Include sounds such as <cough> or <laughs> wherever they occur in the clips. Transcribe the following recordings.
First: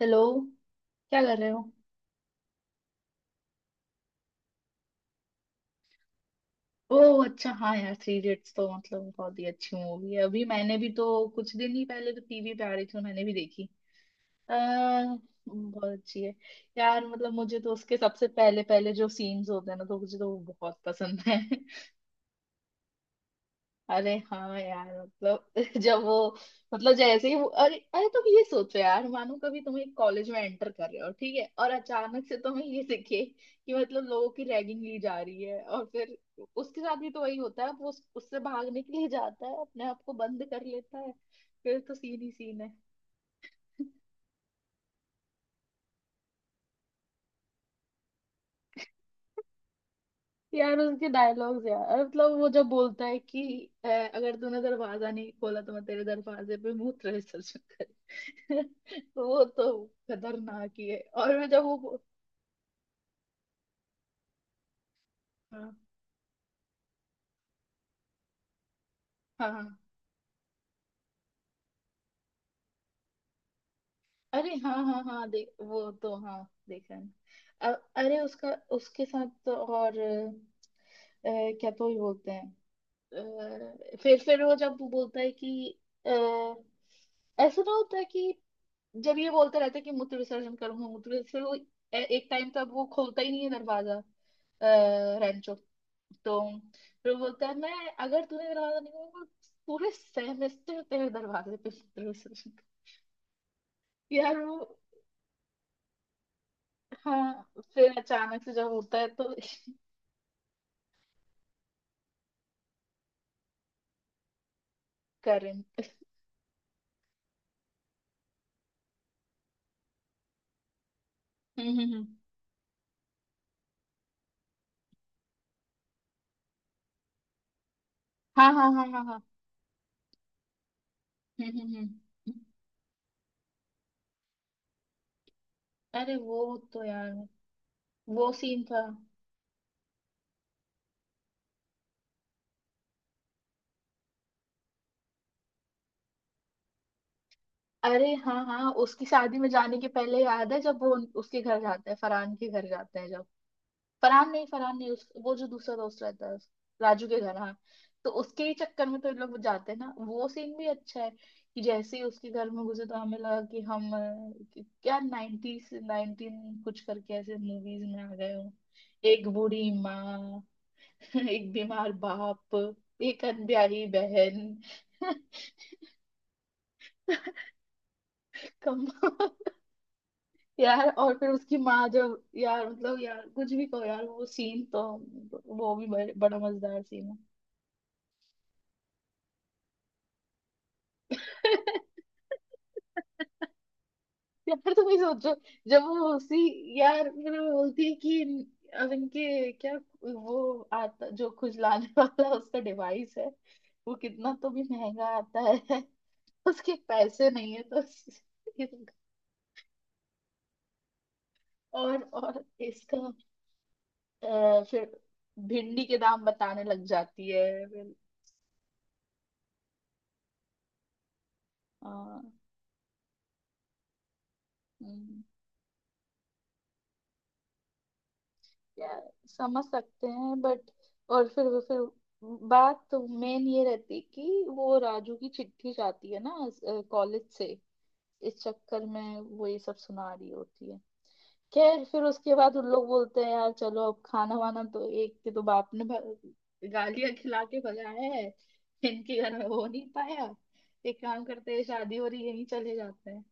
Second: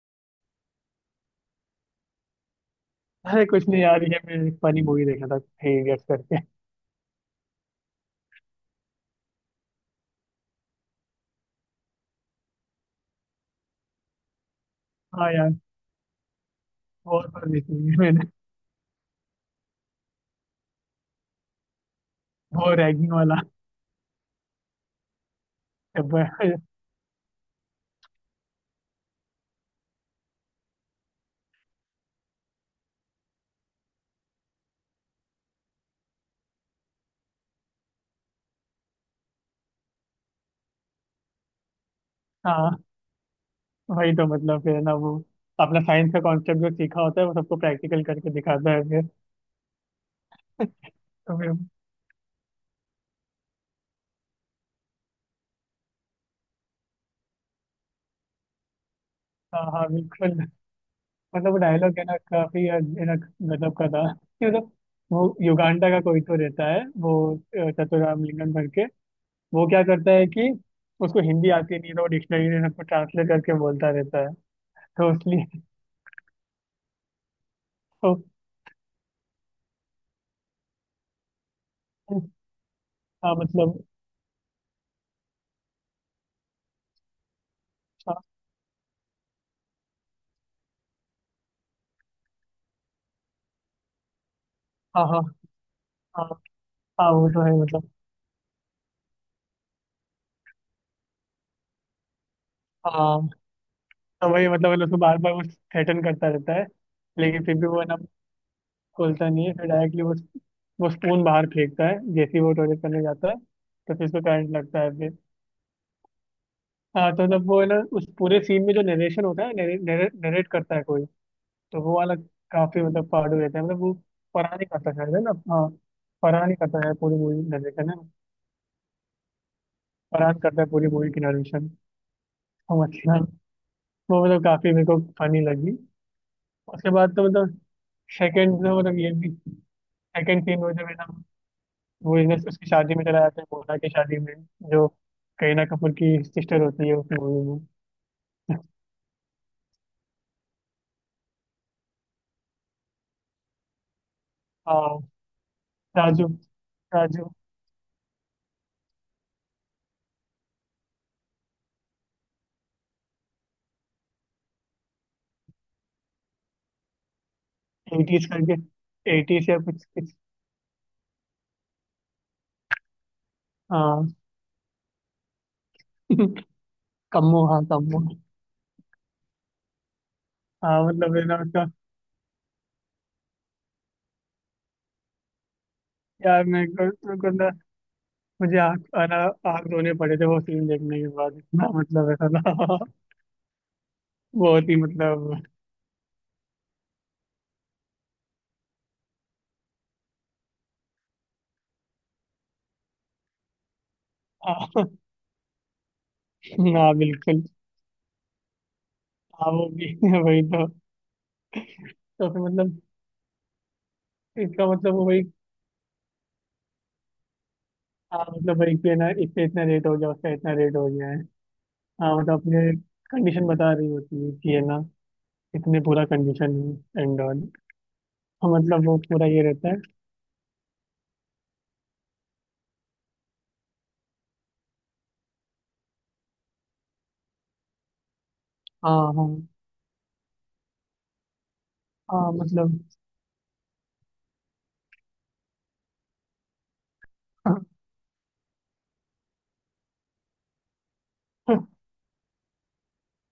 Hello, क्या कर रहे हो? अरे कुछ नहीं यार, ये मैं एक फनी मूवी देखा था, थ्री इडियट्स करके। ओह अच्छा, हाँ यार, थ्री इडियट्स तो मतलब बहुत ही अच्छी मूवी है। अभी मैंने भी तो कुछ दिन ही पहले तो टीवी पे आ रही थी तो मैंने भी देखी। अह हाँ यार, बहुत अच्छी है। यार बहुत मतलब बार मुझे देखी तो हुई है उसके <laughs> सबसे मैंने। पहले पहले जो सीन्स होते हैं ना तो मुझे तो वो बहुत पसंद है। वो रैगिंग वाला अरे हाँ यार, मतलब <laughs> जब वो, जब। मतलब जैसे ही वो, अरे अरे तुम ये सोचो यार, मानो कभी तुम एक कॉलेज में एंटर कर रहे हो, ठीक है, और अचानक से तुम्हें ये दिखे कि मतलब लोगों की रैगिंग ली जा रही है और फिर उसके साथ भी तो वही होता है। वो उससे भागने के लिए जाता है, अपने आप को बंद कर लेता है, फिर तो सीन ही सीन है। हाँ वही तो, मतलब फिर ना वो अपना साइंस का कॉन्सेप्ट जो सीखा होता है वो सबको प्रैक्टिकल करके दिखाता है फिर। यार उनके तो फिर डायलॉग्स, यार मतलब वो जब बोलता है कि अगर तूने दरवाजा नहीं खोला तो मैं तेरे दरवाजे पे मूत्र विसर्जन कर, <laughs> तो वो हाँ तो हाँ बिल्कुल। खतरनाक ही है। और मैं मतलब वो जब डायलॉग है ना, काफी है ना, गजब का था कि मतलब वो हाँ युगांडा का कोई तो रहता है वो, चतुराम लिंगम करके। हाँ वो हाँ। क्या करता है कि उसको हिंदी आती नहीं, तो वो डिक्शनरी से सबको ट्रांसलेट करके बोलता रहता है, अरे हाँ हाँ तो हाँ, देख इसलिए। वो तो हाँ देखा है। अरे उसका उसके साथ तो, और क्या तो ही तो बोलते हैं। हाँ मतलब। फिर वो जब बोलता है कि अ, ऐसा ना होता है हाँ कि जब ये बोलते रहते कि मूत्र विसर्जन करूंगा मूत्र विसर्जन, वो एक टाइम तक वो खोलता ही नहीं है दरवाजा। हाँ हाँ रेंचो, हाँ तो हाँ, फिर वो वो तो बोलता है है, मैं मतलब। अगर तूने दरवाजा नहीं खोला तो पूरे सेमेस्टर तेरे दरवाजे पे मूत्र विसर्जन कर-" हाँ, <laughs> तो यार वही वो। मतलब उसको बार बार वो थ्रेटन करता रहता है। हाँ लेकिन फिर भी वो है ना, फिर अचानक से जब होता है खोलता तो नहीं है। फिर डायरेक्टली वो स्पून बाहर फेंकता है। जैसे ही वो टॉयलेट करने जाता है तो फिर उसको करंट लगता है फिर। करंट। <laughs> हाँ, तो मतलब वो है ना, उस पूरे सीन में जो नरेशन होता है, नरेट करता है कोई, हम्म तो हम्म वो हम्म। वाला काफी मतलब फाड़ू रहता है। मतलब वो फरहान ही करता है शायद, है ना। हाँ, फरहान ही करता है पूरी मूवी नरेशन, है ना। हाँ हाँ हाँ हाँ हाँ। फरहान करता है पूरी मूवी की हम्म नरेशन। हम्म हम्म। समझ गया। वो मतलब काफी मेरे को फनी लगी। अरे वो तो उसके यार बाद तो मतलब वो सेकंड सीन तो था। मतलब, ये भी सेकंड सीन में जब है ना वो, इधर उसकी शादी में चला जाता है, मोना की शादी में, जो करीना कपूर की सिस्टर होती है उस मूवी में। अरे हाँ हाँ, उसकी शादी में जाने के पहले याद है जब वो उसके घर जाते हैं, फरहान के घर जाते हैं। जब फरहान नहीं, फरहान नहीं, हाँ, उस वो जो दूसरा दोस्त राजू। रहता है, राजू के राजू। घर। हाँ तो उसके ही चक्कर में तो इन लोग जाते हैं ना, वो सीन भी अच्छा है। कि जैसे ही उसके घर में घुसे तो हमें लगा कि हम क्या नाइनटीज नाइनटीन कुछ करके ऐसे मूवीज में आ एटीज गए हो। करके। एक एटीज या बूढ़ी कुछ कुछ। माँ <laughs> एक बीमार बाप, एक अनब्याही हाँ बहन <laughs> <laughs> कम्मो, हाँ कम्मो। कम। हाँ यार और मतलब, है फिर ना उसकी उसका। माँ जब, यार मतलब, यार कुछ भी कहो यार, वो सीन तो, वो भी बड़ा यार मेरे मजेदार को सीन मेरे को ना, मुझे आँख आना, आँख रोने पड़े थे वो सीन देखने के बाद। इतना है। <laughs> मतलब, ऐसा था <laughs> बहुत यार ही तुम ही सोचो, मतलब जब वो उसी, यार फिर वो बोलती है कि अब इनके क्या, वो आता जो खुजलाने <laughs> वाला उसका डिवाइस है, वो कितना तो भी <laughs> महंगा आता है, उसके हाँ पैसे बिल्कुल। नहीं है तो <laughs> इस- हाँ वो भी <laughs> वही तो। और तो फिर और मतलब, इसका, इसका फिर मतलब वो वही। भिंडी के दाम बताने लग जाती है। फिर हाँ मतलब वही कि ना, इससे इतना रेट हो गया, उसका इतना रेट हो गया है। हाँ आ, मतलब अपने कंडीशन बता रही होती है कि है ना, इतने पूरा कंडीशन है एंड ऑल। हाँ मतलब वो यार पूरा ये समझ रहता है। सकते हैं बट, और फिर वो, फिर बात तो मेन ये रहती कि वो राजू की चिट्ठी जाती है ना कॉलेज से, इस चक्कर हाँ में हाँ। वो ये सब सुना रही होती है। खैर फिर हाँ उसके बाद उन मतलब लोग बोलते हैं, यार चलो अब खाना वाना, तो एक के तो बाप ने गालियां खिला के भगाया है, इनके घर में हो नहीं पाया, एक काम करते हैं, <laughs> शादी हो रही है, यहीं चले जाते हैं,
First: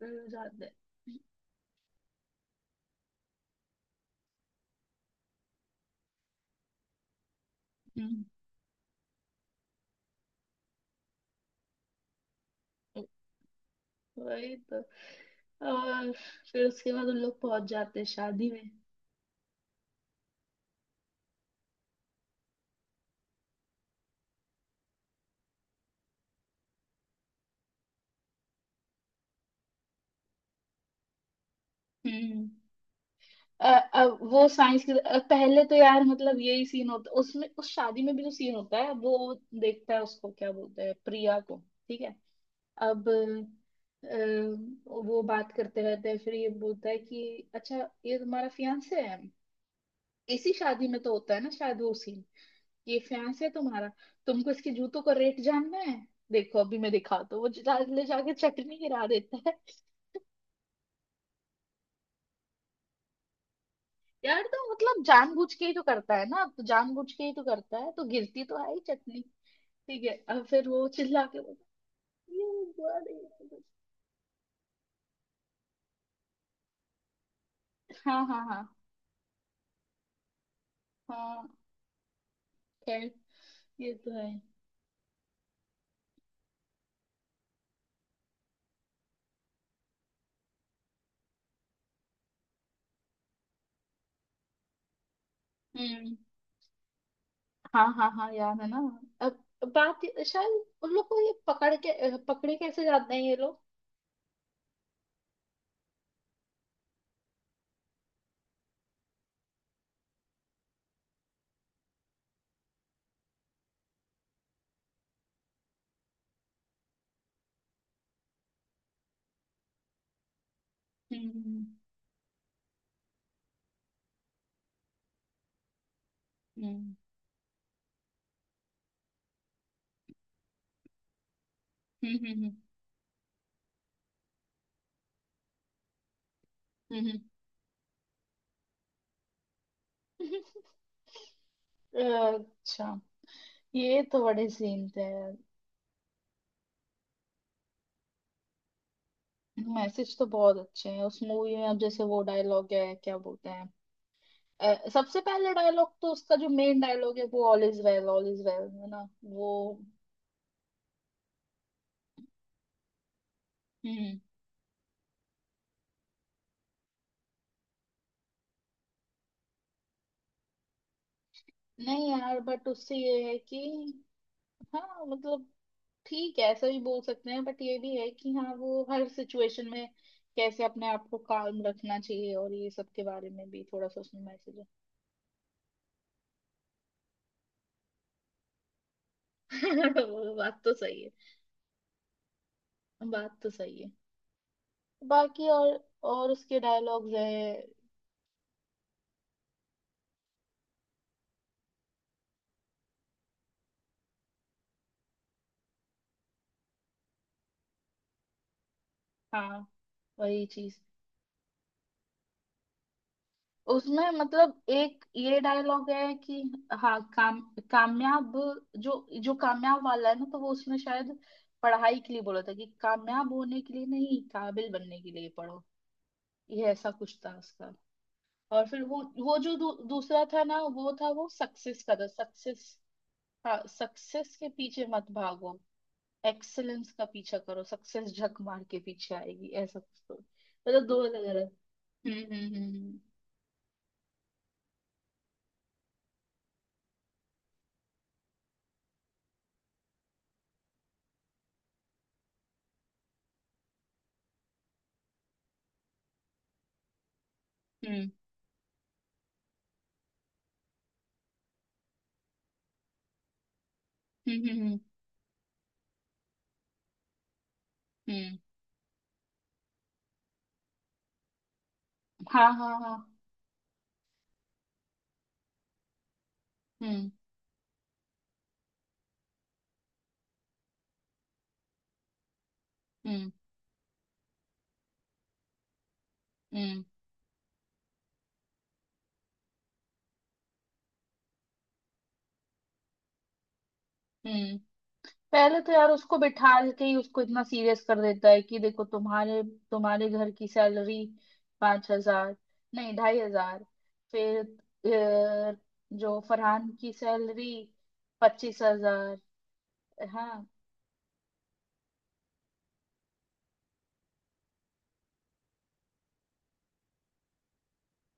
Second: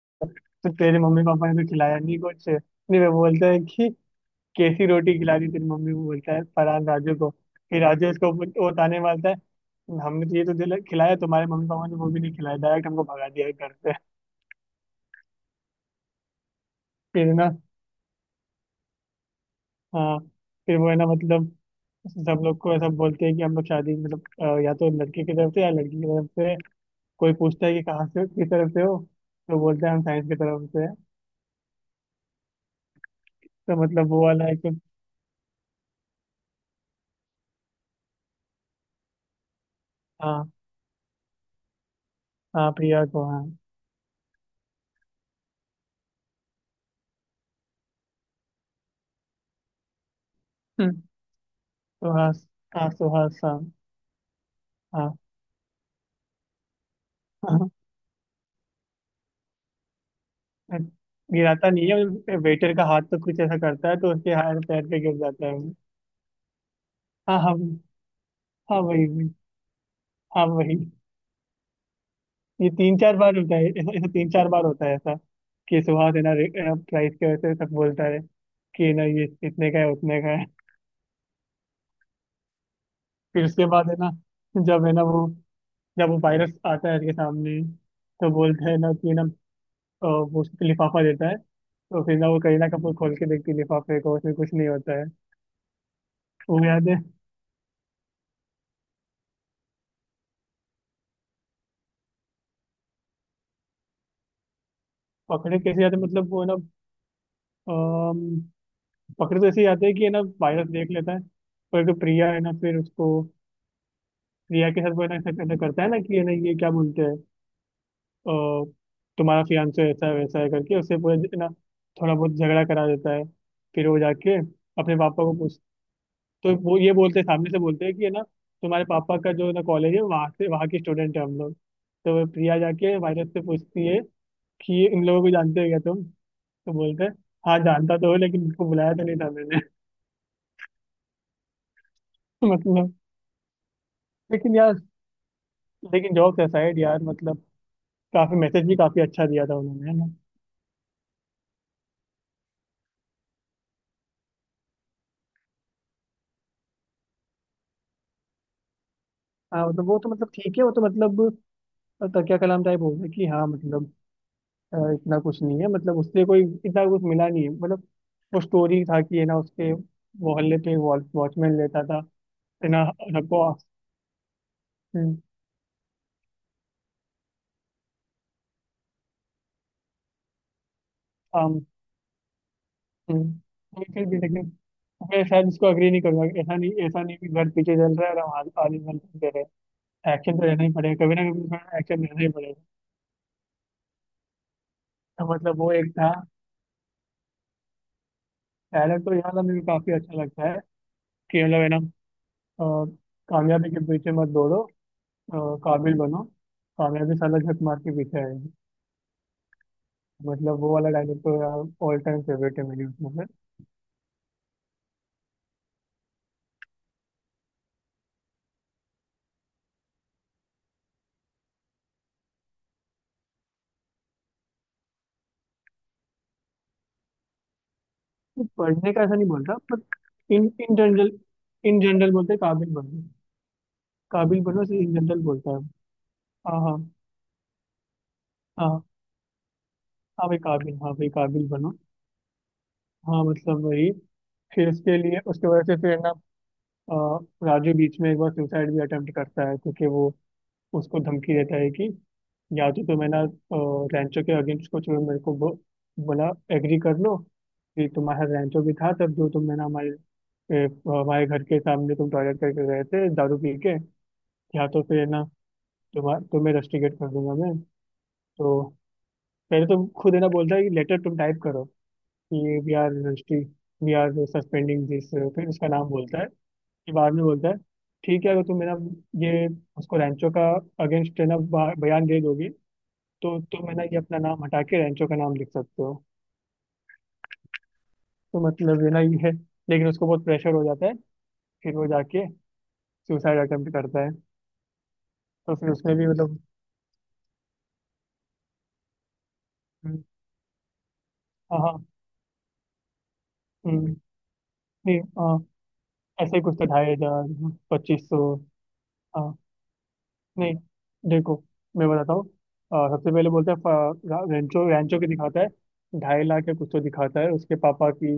चले जाते तो तेरे हैं। मम्मी पापा ने तो खिलाया नहीं कुछ। नहीं, वो बोलता है कि कैसी रोटी खिला दी तेरी मम्मी को, बोलता है फरहान राजू को। फिर राजू हम्म, इसको वो ताने मारता है, हमने तो ये तो दिल खिलाया, तुम्हारे मम्मी पापा ने वो भी नहीं खिलाया, डायरेक्ट हमको भगा दिया है घर से। वही तो। और फिर उसके बाद उन फिर लोग ना, पहुंच जाते हैं शादी में। हाँ फिर वो है ना मतलब, सब लोग को ऐसा बोलते हैं कि हम लोग शादी मतलब, या तो लड़के की तरफ से या लड़की की तरफ से। कोई पूछता है कि कहाँ से, किस तरफ से हो, तो बोलते हैं हम साइंस की तरफ से हैं। हम्म। अ- तो अ- मतलब वो वाला वो है कि। साइंस की, पहले तो यार मतलब यही सीन होता है उसमें, उस शादी में भी जो सीन होता है वो, देखता है उसको क्या हाँ, बोलते हैं, प्रिया को, ठीक है। हाँ प्रिया अब को, हाँ। वो बात करते रहते हैं, फिर ये बोलता है कि अच्छा ये तुम्हारा फियांसे है, इसी शादी में हम्म, तो होता है ना शायद वो सीन। सुहास। हाँ ये सुहास फियांसे है हाँ। तुम्हारा, तुमको इसके जूतों का रेट जानना है, देखो अभी मैं दिखाता हूँ। वो हाँ <laughs> ले जाके चटनी गिरा देता है। गिराता नहीं है, वेटर का हाथ तो कुछ ऐसा करता है तो उसके यार हाथ तो पैर पे मतलब गिर जाता जानबूझ है के ही वो। तो करता है ना, तो जानबूझ के ही हाँ तो हाँ। करता है, तो गिरती तो है ही हाँ वही चटनी। वही। ठीक है, अब हाँ फिर वही। वो चिल्ला के बोलता है, "ये ये तीन बुआ चार बार होता ने-" है ऐसा, कि सुहास है ना, प्राइस के वजह से सब बोलता है हाँ हाँ हाँ कि ना ये इतने का है, उतने का है। हाँ। खैर, फिर उसके बाद ये है तो ना, है। जब है ना वो, जब वो वायरस आता है उसके सामने, तो बोलता है ना कि ना, वो उसको लिफाफा देता है। तो फिर ना वो करीना कपूर खोल के देखती है लिफाफे को, उसमें कुछ नहीं होता है, हम्म, वो याद है। हाँ हाँ हाँ यार है ना। अब बात शायद उन लोग को ये पकड़ के, पकड़े कैसे जाते हैं ये लोग। पकड़े कैसे जाते मतलब वो ना, अम्म, पकड़े तो ऐसे ही आते हैं कि है ना वायरस देख लेता है। पर जो प्रिया है ना, फिर उसको, प्रिया के साथ वो है ना ऐसा ऐसा करता है ना कि है ना, ये क्या बोलते हैं, अ, तुम्हारा फियांसे ऐसा है वैसा है करके उससे पूरा है ना, हम्म थोड़ा बहुत झगड़ा करा देता है। फिर वो जाके अपने पापा को पूछ, तो वो ये हम्म बोलते हैं सामने से, बोलते हैं कि है ना, तुम्हारे पापा का जो है ना कॉलेज है, वहाँ से, वहाँ के स्टूडेंट है हम लोग। तो वो हम्म हम्म प्रिया जाके वायरस से पूछती है कि ये, इन लोगों को जानते हो क्या तुम, तो बोलते हैं हम्म, हाँ जानता तो हो, लेकिन इनको बुलाया तो नहीं था मैंने। हम्म। <laughs> <laughs> मतलब। अच्छा, ये तो बड़े लेकिन यार, सीन थे यार। लेकिन जॉब असाइड यार, मतलब काफी मैसेज भी काफी अच्छा दिया था उन्होंने, है ना। मैसेज तो बहुत अच्छे हैं उस मूवी में, अब जैसे वो डायलॉग है क्या बोलते हैं, सबसे पहले डायलॉग तो उसका जो मेन डायलॉग है वो all is well, all is well, है ना वो। हाँ मतलब वो तो मतलब ठीक है, वो तो मतलब, तकिया कलाम टाइप हो गया कि हाँ मतलब, हम्म। इतना कुछ नहीं है मतलब, उससे कोई इतना कुछ मिला नहीं है मतलब। वो स्टोरी था कि है ना, उसके मोहल्ले पे वॉचमैन लेता था, नहीं यार, बट है ना उससे ये है सबको। कि हाँ हम्म, मतलब, ठीक है ऐसा भी बोल सकते हैं, बट ये भी है कि हाँ, वो हर सिचुएशन में कैसे अपने आप को आम। काम रखना चाहिए और ये सब के हम्म, बारे में भी थोड़ा सा लेकिन भी उसमें लेकिन मैसेज मैं शायद इसको अग्री नहीं करूंगा कि ऐसा नहीं, ऐसा नहीं कि घर पीछे चल रहा है और हम आगे आगे चल रहे है। <laughs> हैं। वो एक्शन तो बात रहना ही तो सही पड़ेगा, है, कभी ना कभी एक्शन रहना ही पड़ेगा। बात तो सही है। तो बाकी मतलब वो और एक था। और उसके डायलॉग्स हैं। डायलॉग तो यहाँ का मुझे काफी अच्छा लगता है कि, मतलब है ना, अ, कामयाबी के पीछे मत दौड़ो, अ, काबिल बनो, कामयाबी साला झक मार के पीछे आएगी। हाँ वही मतलब वो चीज वाला डायलॉग तो यार ऑल टाइम फेवरेट है मेरी उसमें से। उसमें मतलब एक ये डायलॉग है कि हाँ, काम, कामयाब, जो जो कामयाब वाला है ना, तो वो उसने शायद पढ़ाई के लिए बोला था कि कामयाब होने के लिए नहीं, काबिल बनने के लिए पढ़ो, ये ऐसा कुछ था उसका। तो और फिर पढ़ने वो का ऐसा नहीं वो बोल जो रहा, दूसरा पर था इन ना, इन वो था जनरल, वो इन सक्सेस का था, जनरल बोलते हैं काबिल सक्सेस। बनो। हाँ सक्सेस काबिल के बनो से पीछे इन मत जनरल बोलता भागो, है। हाँ हाँ। एक्सेलेंस का पीछा करो, सक्सेस झक मार के हाँ पीछे आएगी, ऐसा कुछ तो। हाँ भाई काबिल, मतलब हाँ दो भाई अलग काबिल अलग। बनो। हम्म हम्म हाँ मतलब वही। फिर उसके लिए, उसके वजह से फिर है ना, अ, राजू बीच में एक बार सुसाइड भी अटेम्प्ट करता है, क्योंकि वो उसको धमकी देता है कि या तो तुम है ना, रैंचो के अगेंस्ट कुछ भी मेरे को बोला, एग्री कर लो कि हम्म तुम्हारा रैंचो भी था तब जो तुम है ना हमारे, ए, हमारे घर के सामने तुम टॉयलेट करके गए थे दारू पी के, हम्म हम्म हम्म या हम्म हम्म, तो फिर है ना तुम्हारा, तुम्हें रस्टिकेट कर दूंगा मैं। हम्म। तो पहले तुम खुद है ना, बोलता है कि लेटर तुम टाइप करो हाँ कि वी हाँ आर हाँ। Rusty, we are suspending this. फिर उसका नाम बोलता है कि, हम्म बाद में बोलता है ठीक है, अगर तुम मेरा ये उसको रैंचो का अगेंस्ट है ना बयान दे दोगे, हम्म तो तुम है ना ये अपना नाम हटा के रेंचो का नाम लिख सकते हो। हम्म तो मतलब ये ना ये है। लेकिन उसको बहुत प्रेशर हो जाता है, फिर वो जाके सुसाइड अटेम्प्ट करता है। हम्म। तो पहले फिर तो यार उसमें भी उसको मतलब। बिठा के ही उसको इतना सीरियस कर देता है कि देखो, तुम्हारे हम्म, तुम्हारे घर की सैलरी हाँ हाँ। 5,000, नहीं 2,500। हम्म, फिर नहीं हाँ, अ, जो ऐसे ही कुछ तो, फरहान की 2,500, सैलरी 2,500। पच्चीस हाँ। हजार हाँ। नहीं, देखो मैं बताता हूँ। सबसे पहले बोलते हैं रेंचो, रेंचो की दिखाता है 2.5 लाख या कुछ तो दिखाता है उसके पापा की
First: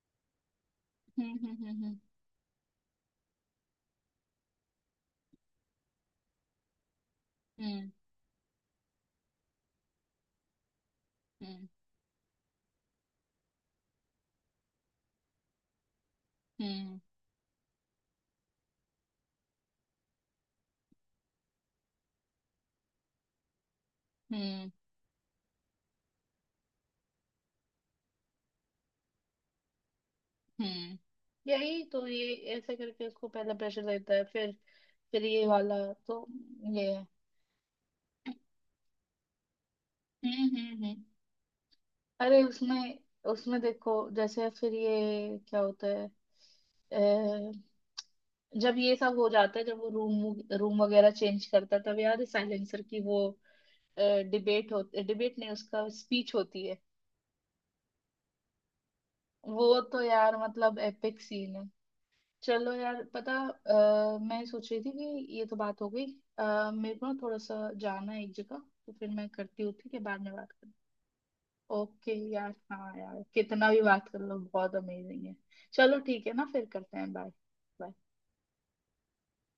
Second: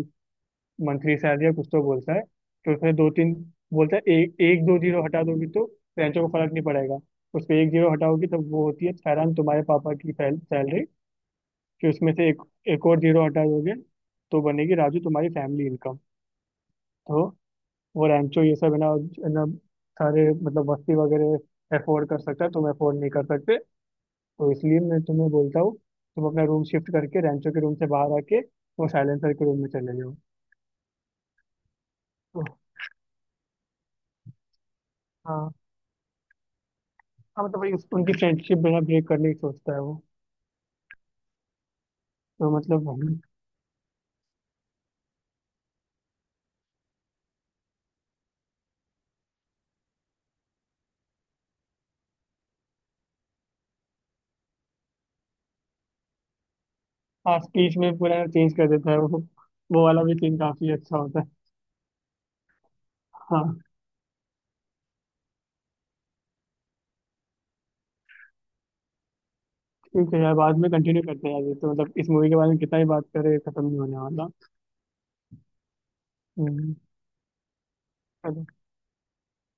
मंथली हम्म सैलरी या हम्म कुछ तो हम्म बोलता है। तो उसमें दो तीन बोलता है, एक एक दो जीरो हटा दोगी तो रेंचो को फर्क नहीं पड़ेगा। उसमें एक हम्म जीरो हटाओगी तब वो होती है फैरान तुम्हारे पापा की सैलरी। हम्म फिर उसमें से एक एक और जीरो हटा दोगे, तो बनेगी राजू तुम्हारी फैमिली इनकम। हम्म तो वो रेंचो ये सब है ना, है ना, सारे मतलब वस्ती वगैरह अफोर्ड कर सकता है, तुम अफोर्ड नहीं कर सकते। हम्म तो हम्म इसलिए मैं तुम्हें बोलता हूँ, तुम अपना रूम शिफ्ट करके रेंचो के रूम से बाहर आके वो साइलेंसर के रूम में चले जाओ। हम्म। यही तो, ये तो ऐसे करके उसको पहले प्रेशर देता है, फिर ये हाँ। वाला, तो ये है। हाँ मतलब इस-, उनकी फ्रेंडशिप बिना ब्रेक करने की सोचता है वो। हम्म। अरे तो मतलब उसमें हम-। उसमें देखो जैसे फिर ये क्या होता है, अ, जब ये सब हो जाता है, जब वो रूम रूम वगैरह चेंज करता है, तब याद है साइलेंसर की वो डिबेट होती, डिबेट नहीं उसका स्पीच होती है। हाँ, स्पीच में पूरा चेंज कर देता है वो। वो वो तो वाला भी यार सीन काफी मतलब अच्छा एपिक होता है। सीन है। चलो यार, पता, हाँ मैं सोच रही थी कि ये तो बात हो गई। मेरे को ना थोड़ा सा जाना है एक जगह, तो फिर मैं करती हूँ, ठीक है, ठीक बाद है में यार, बात बाद करते में हैं। कंटिन्यू करते हैं यार। ये तो मतलब इस ओके मूवी के बारे यार, में कितना ही हाँ बात यार, करें खत्म कितना नहीं भी होने बात कर वाला। लो बहुत अमेजिंग है। चलो ठीक है ना, फिर हम्म, करते हैं। Bye, bye. चलो।